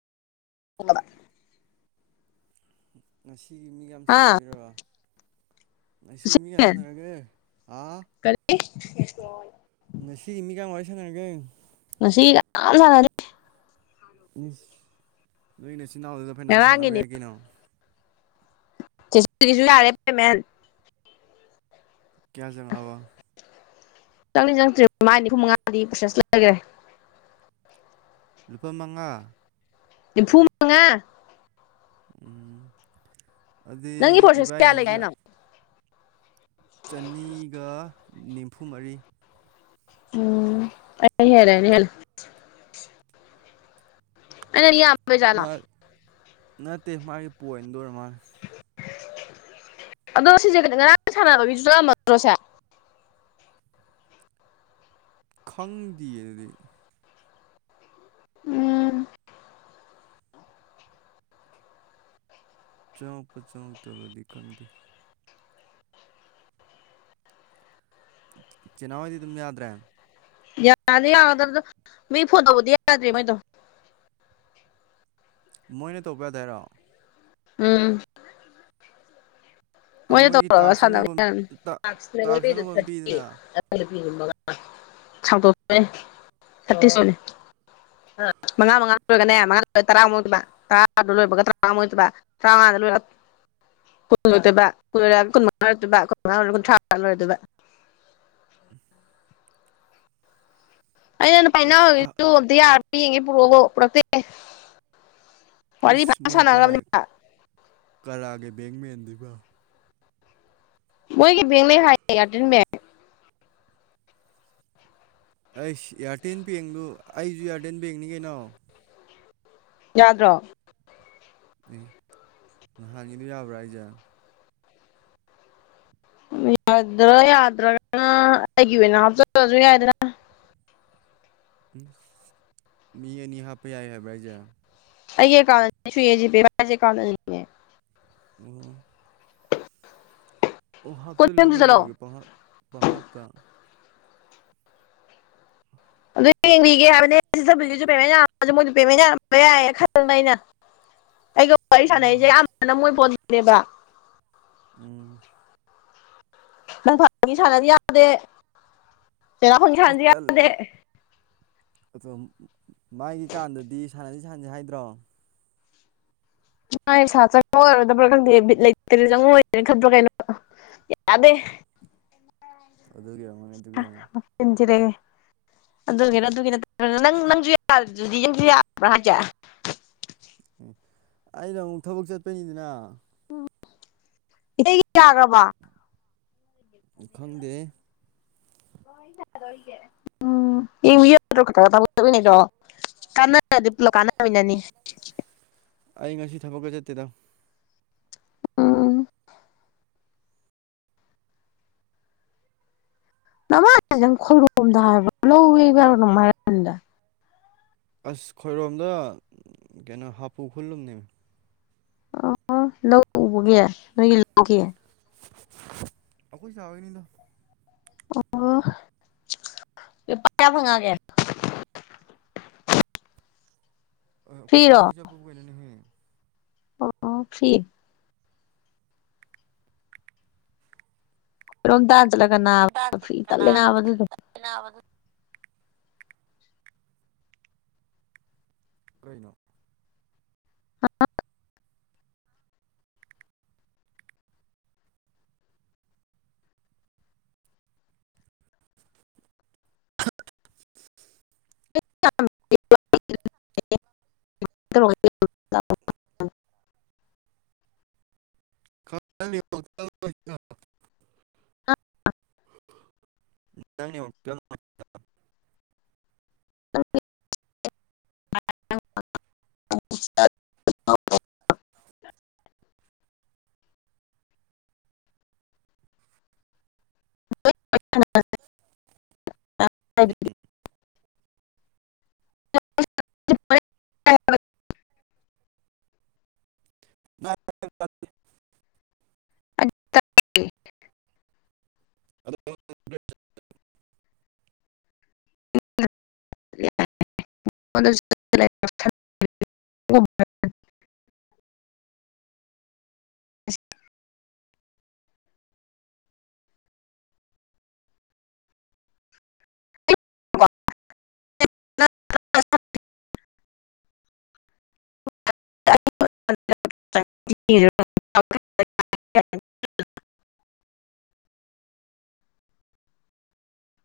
UNINTELLIGIBLE ꯉꯁꯤꯒꯤ ꯃꯤ ꯌꯥꯝ ꯍꯥ ꯁꯥꯟꯅꯕꯤꯔꯕ ꯑꯁꯤ ꯃꯤ ꯀꯌ ꯁꯥꯟꯅꯔꯒꯦ ꯑꯥ ꯀꯔꯤ ꯉꯥꯁꯤꯒꯤ ꯃꯤ ꯀꯌꯥꯝ ꯋꯥꯔꯤ ꯁꯥꯟꯅꯔꯒꯦ ꯃꯁꯤꯒꯤ ꯀꯅꯥꯝ ꯁꯥꯟꯅꯗ꯭ꯔꯤ ꯏꯁ ꯅꯣꯏ ꯅꯆꯤꯜ ꯏꯅꯥꯎꯗꯨꯒ ꯐꯅꯌꯥꯝ ꯁꯥꯟꯅꯕ ꯌꯥꯏ ꯀꯩꯅꯣ ꯆꯤꯆꯦꯁꯨ ꯌꯥꯔꯦ ꯄꯦꯃꯦꯟ ꯀꯌꯥ ꯆꯪꯉꯛ ꯑꯕ ꯆꯪꯗꯤ ꯆꯪꯗ꯭ꯔꯤ ꯃꯥꯏ ꯅꯤꯐꯨ ꯃꯉꯥꯗꯤ ꯄ꯭ꯔꯣꯁꯦꯁ ꯂꯩꯈ꯭ꯔꯦ ꯂꯨꯄꯥ ꯃꯉꯥ ꯅꯤꯄꯨꯃꯉꯥ ꯎꯝ ꯑꯗꯨꯗꯤ ꯅꯪꯒꯤ ꯄ꯭ꯔꯣꯁꯦꯁ ꯀꯌꯥ ꯂꯩꯒꯦ ꯏꯕꯥꯏꯒꯤꯁꯨ ꯍꯥꯏꯅꯣ ꯆꯅꯤꯒ ꯅꯤꯝꯐꯨ ꯃꯔꯤ ꯎꯝ ꯑꯩꯅ ꯍꯦꯜꯂꯦ ꯍꯦꯜꯂꯦ ꯑꯩꯅ ꯌꯥꯝ ꯅꯠꯇꯦ ꯃꯥꯒꯤ ꯄꯣꯏꯟꯗꯣ ꯑꯣꯏꯔ ꯃꯥꯜꯂꯦ ꯑꯗꯣ ꯁꯤꯁꯦ ꯉꯔꯥꯡ ꯁꯥꯟꯅꯕ ꯒꯤꯗꯨꯁꯨ ꯆꯠꯉꯝꯃꯗ꯭ꯔꯣ ꯁꯤꯁꯦ ꯈꯪꯗꯦ ꯗꯨꯗꯤ ꯎꯝ ꯆꯪꯉꯛꯄ ꯆꯪꯉꯛꯇꯕꯗꯤ ꯈꯪꯗꯦ ꯆꯦ ꯅꯥꯎ ꯍꯣꯏꯗꯤ ꯑꯗꯨꯝ ꯌꯥꯗ꯭ꯔꯦ ꯌꯥꯗꯤ ꯌꯥꯒꯗꯕꯗꯣ ꯃꯤ ꯐꯣꯟ ꯇꯧꯕꯗꯤ ꯌꯥꯗ꯭ꯔꯦ ꯃꯣꯏꯗꯣ ꯃꯣꯏꯅ ꯇꯧꯕ ꯌꯥꯗꯦ ꯍꯥꯏꯔꯣ ꯎꯝ ꯑꯗꯣ ꯃꯣꯏꯅ ꯃꯣꯏꯒꯤ ꯇꯧꯔꯒ ꯇꯥꯛꯁ ꯁꯥꯟꯅꯕ ꯑꯅꯧꯕ ꯌꯥ..... ꯑꯃ ꯇꯥꯛꯁ ꯑꯅꯧꯕ ꯑꯃ ꯄꯤꯗꯅ ꯁꯥꯡꯇꯣꯛꯆꯦ ꯊꯠꯇꯤ ꯁꯣꯂ UNINTELLIGIBLE ꯃꯉꯥ ꯃꯉꯥ ꯂꯣꯏꯔꯒꯅꯦ ꯃꯉꯥꯗꯣ ꯇꯔꯥ ꯑꯃꯨꯛ ꯑꯣꯏꯗꯣꯏꯕ ꯇꯔꯥꯗꯣ ꯂꯣꯏꯕꯒ ꯇꯔꯥꯃꯉꯥ ꯑꯃꯨꯛ ꯑꯣꯏꯗꯣꯏꯕ ꯇꯔꯥꯃꯉꯥꯗ ꯂꯣꯏ ꯀꯨꯟ ꯑꯣꯏꯗꯣꯏꯕ ꯀꯨꯟ ꯑꯣꯏꯔꯒ ꯀꯨꯟꯃꯉꯥ ꯑꯣꯏꯔꯛꯇꯣꯏꯕ ꯀꯨꯟꯃꯉꯥ ꯑꯣꯏꯔ ꯀꯨꯟꯊ꯭ꯔꯥ ꯑꯣꯏꯔꯗꯣꯏꯕ ꯎ ꯑꯩꯅ ꯄꯥꯏꯅꯒꯦꯁꯨ ꯑꯝꯇ ꯌꯥꯔꯛꯇꯦ ꯌꯦꯡꯉꯣ ꯄꯨꯔꯛꯑꯣꯕꯣ ꯄꯨꯔꯛꯇꯦ ꯋꯥꯔꯤ ꯏꯁ ꯐꯖꯅ ꯃꯣꯏ ꯀꯅꯥ ꯁꯥꯟꯅꯈ꯭ꯔꯕꯅꯦꯕ ꯀꯅꯥꯒꯤ ꯕꯦꯡꯃꯦꯟꯗꯨꯕ ꯃꯣꯏꯒꯤ ꯕꯦꯡ ꯂꯩ ꯍꯥꯏꯌꯦ ꯑꯦꯌꯇꯦꯜ ꯕꯦꯡ ꯑꯩꯁ ꯏꯌꯔꯇꯦꯜ ꯕꯦꯡꯗꯨ ꯑꯩꯁꯨ ꯏꯌꯔꯇꯦꯜ ꯕꯦꯡꯅꯤ ꯀꯩꯅꯣ ꯌꯥꯗ꯭ꯔꯣ ꯑꯦ ꯅꯍꯥꯟꯒꯤꯗꯨ ꯌꯥꯕ꯭ꯔꯥ ꯍꯥꯏꯖꯦ ꯌꯥꯗ꯭ꯔꯥ ꯌꯥꯗ꯭ꯔꯒꯅ ꯑꯩꯒꯤ ꯑꯣꯏꯅ ꯍꯥꯞꯆꯟꯂꯁꯨ ꯌꯥꯏꯗꯅ ꯏꯁ ꯃꯤ ꯑꯅꯤ ꯍꯥꯞꯄ ꯌꯥꯏ ꯍꯥꯏꯕ꯭ꯔꯥ ꯍꯥꯏꯁꯦ ꯑꯩꯒꯤ ꯑꯦꯀꯥꯟꯠꯇ ꯖꯤꯄꯦ ꯄꯥꯏꯁꯦ ꯑꯦꯀꯥꯟꯠꯇ ꯑꯅꯤꯅꯦ ꯑꯣ ꯑꯣ ꯍꯥꯞꯆꯤꯜꯂꯨ ꯀꯣꯏꯕꯝꯁꯨ ꯆꯠꯂꯣ ꯀꯩꯗꯧꯔꯒꯦ ꯄꯪꯍꯥꯞ ꯄꯪꯍꯥꯥꯞꯇ ꯑꯗꯨ ꯌꯦꯡꯕꯤꯒꯦ ꯍꯥꯏꯕꯅꯦ [unintelligible] ꯌꯥꯔꯝꯕ ꯌꯥꯏꯌꯦ ꯈꯟꯕ ꯑꯩꯅ ꯑꯩꯁꯨ ꯋꯥꯔꯤ ꯎꯝ ꯁꯥꯟꯅꯔꯤꯁꯦ ꯑꯌꯥꯝꯅ ꯃꯣꯏ ꯐꯣꯟꯗꯅꯦꯕ ꯎꯝ ꯅꯪ ꯐꯪꯏ ꯁꯥꯟꯅꯕ ꯌꯥꯗꯦ ꯆꯔꯥ ꯍꯣꯏꯁꯨ ꯑꯩ ꯁꯥꯟꯅꯒꯦ ꯇꯜ ꯌꯥꯗꯦ ꯑꯗꯣ ꯃꯥꯒꯤ ꯀꯥꯟꯗꯗꯤ ꯁꯥꯟꯅꯁꯤ ꯁꯥꯟꯅꯁꯤ ꯍꯥꯏꯗ꯭ꯔꯣ ꯃꯥꯒꯤ ꯄꯩꯁꯥ ꯆꯪꯉꯛꯑꯣꯔꯣꯏꯗꯕ꯭ꯔꯥ ꯈꯪꯗꯦ ꯕꯤꯠ ꯂꯩꯇꯦ ꯆꯪꯉꯛꯑꯔꯣꯏꯗꯕꯣꯏ ꯈꯟꯗ꯭ꯔꯣꯀꯦ ꯑꯩꯁꯨ ꯌꯥꯗꯦ ꯑꯗꯨꯒꯤ ꯑꯣꯏꯔꯝꯒꯅꯤ ꯑꯗꯨꯒꯤ ꯑꯣꯏꯔꯝꯒꯅꯤ [unintelligible] ꯆꯤꯟ ꯊꯤꯔꯦꯍꯦ ꯑꯗꯨꯒꯤꯔꯥ ꯑꯗꯨꯒꯤ ꯅꯠꯇꯕ꯭ꯔ ꯅꯪ ꯅꯪꯁꯨ ꯌꯥꯗ꯭ꯔꯗꯤ ꯌꯨꯝꯁꯨ ꯌꯥꯕ꯭ꯔꯥ ꯍꯥꯏꯁꯦ ꯑꯩꯗꯣ ꯑꯃꯨꯛ ꯊꯕꯛ ꯆꯠꯄꯅꯤꯗꯅ ꯏꯇꯩꯒꯤ ꯌꯥꯈ꯭ꯔꯕꯣ ꯈꯪꯗꯦꯍꯦ ꯎꯝ [unintelligible] ꯀꯥꯟꯅꯔꯗꯤ ꯄꯨꯂꯞ ꯀꯥꯟꯅꯃꯤꯟꯅꯅꯤ ꯑꯩ ꯉꯁꯤ ꯊꯕꯛꯀ ꯆꯠꯇꯦꯗ ꯎꯝ ꯅꯃꯥꯅ ꯅꯪ ꯈꯣꯏꯔꯣꯝꯗ ꯍꯥꯏꯕ꯭ꯔꯣ ꯂꯧꯋꯦꯕ ꯑꯗꯨꯝ ꯍꯥꯏꯔꯛꯀꯅꯤꯗ ꯑꯁ ꯈꯣꯏꯔꯣꯝꯗ ꯀꯩꯅꯣ ꯍꯥꯄꯨ ꯈꯨꯜꯂꯨꯝꯅꯦꯕ ꯑꯣ ꯂꯧ ꯎꯕꯒꯤ ꯅꯣꯏꯒꯤ ꯂꯧꯒꯤ ꯑꯩꯈꯣꯏ ꯆꯥꯍꯣꯢꯒꯤꯅꯤꯗ ꯑꯣ ꯂꯨꯄꯥ ꯀꯌꯥ ꯐꯪꯉꯛꯑꯒꯦ ꯑꯩꯈꯣꯏ ꯐ꯭ꯔꯤꯔꯣ ꯆꯥꯍꯣꯏꯒꯤ ꯆꯠꯄꯕꯨ ꯀꯩꯅꯣꯅꯦꯍꯦ ꯑꯣ ꯐ꯭ꯔꯤ ꯔꯣꯝ ꯇꯥꯟ ꯆꯠꯂꯒꯅꯥ ꯅꯥ ꯐ꯭ꯔꯤ ꯇꯜꯂꯦ ꯅꯥ ꯑꯗꯨꯗꯤ [unintelligible] ꯀꯩꯅꯣ [unintelligible] [inaudible] [inaudible] [inaudible] ꯅꯪꯒꯤ [inaudible] [inaudible] [unintelligible] [inaudible] [inaudible]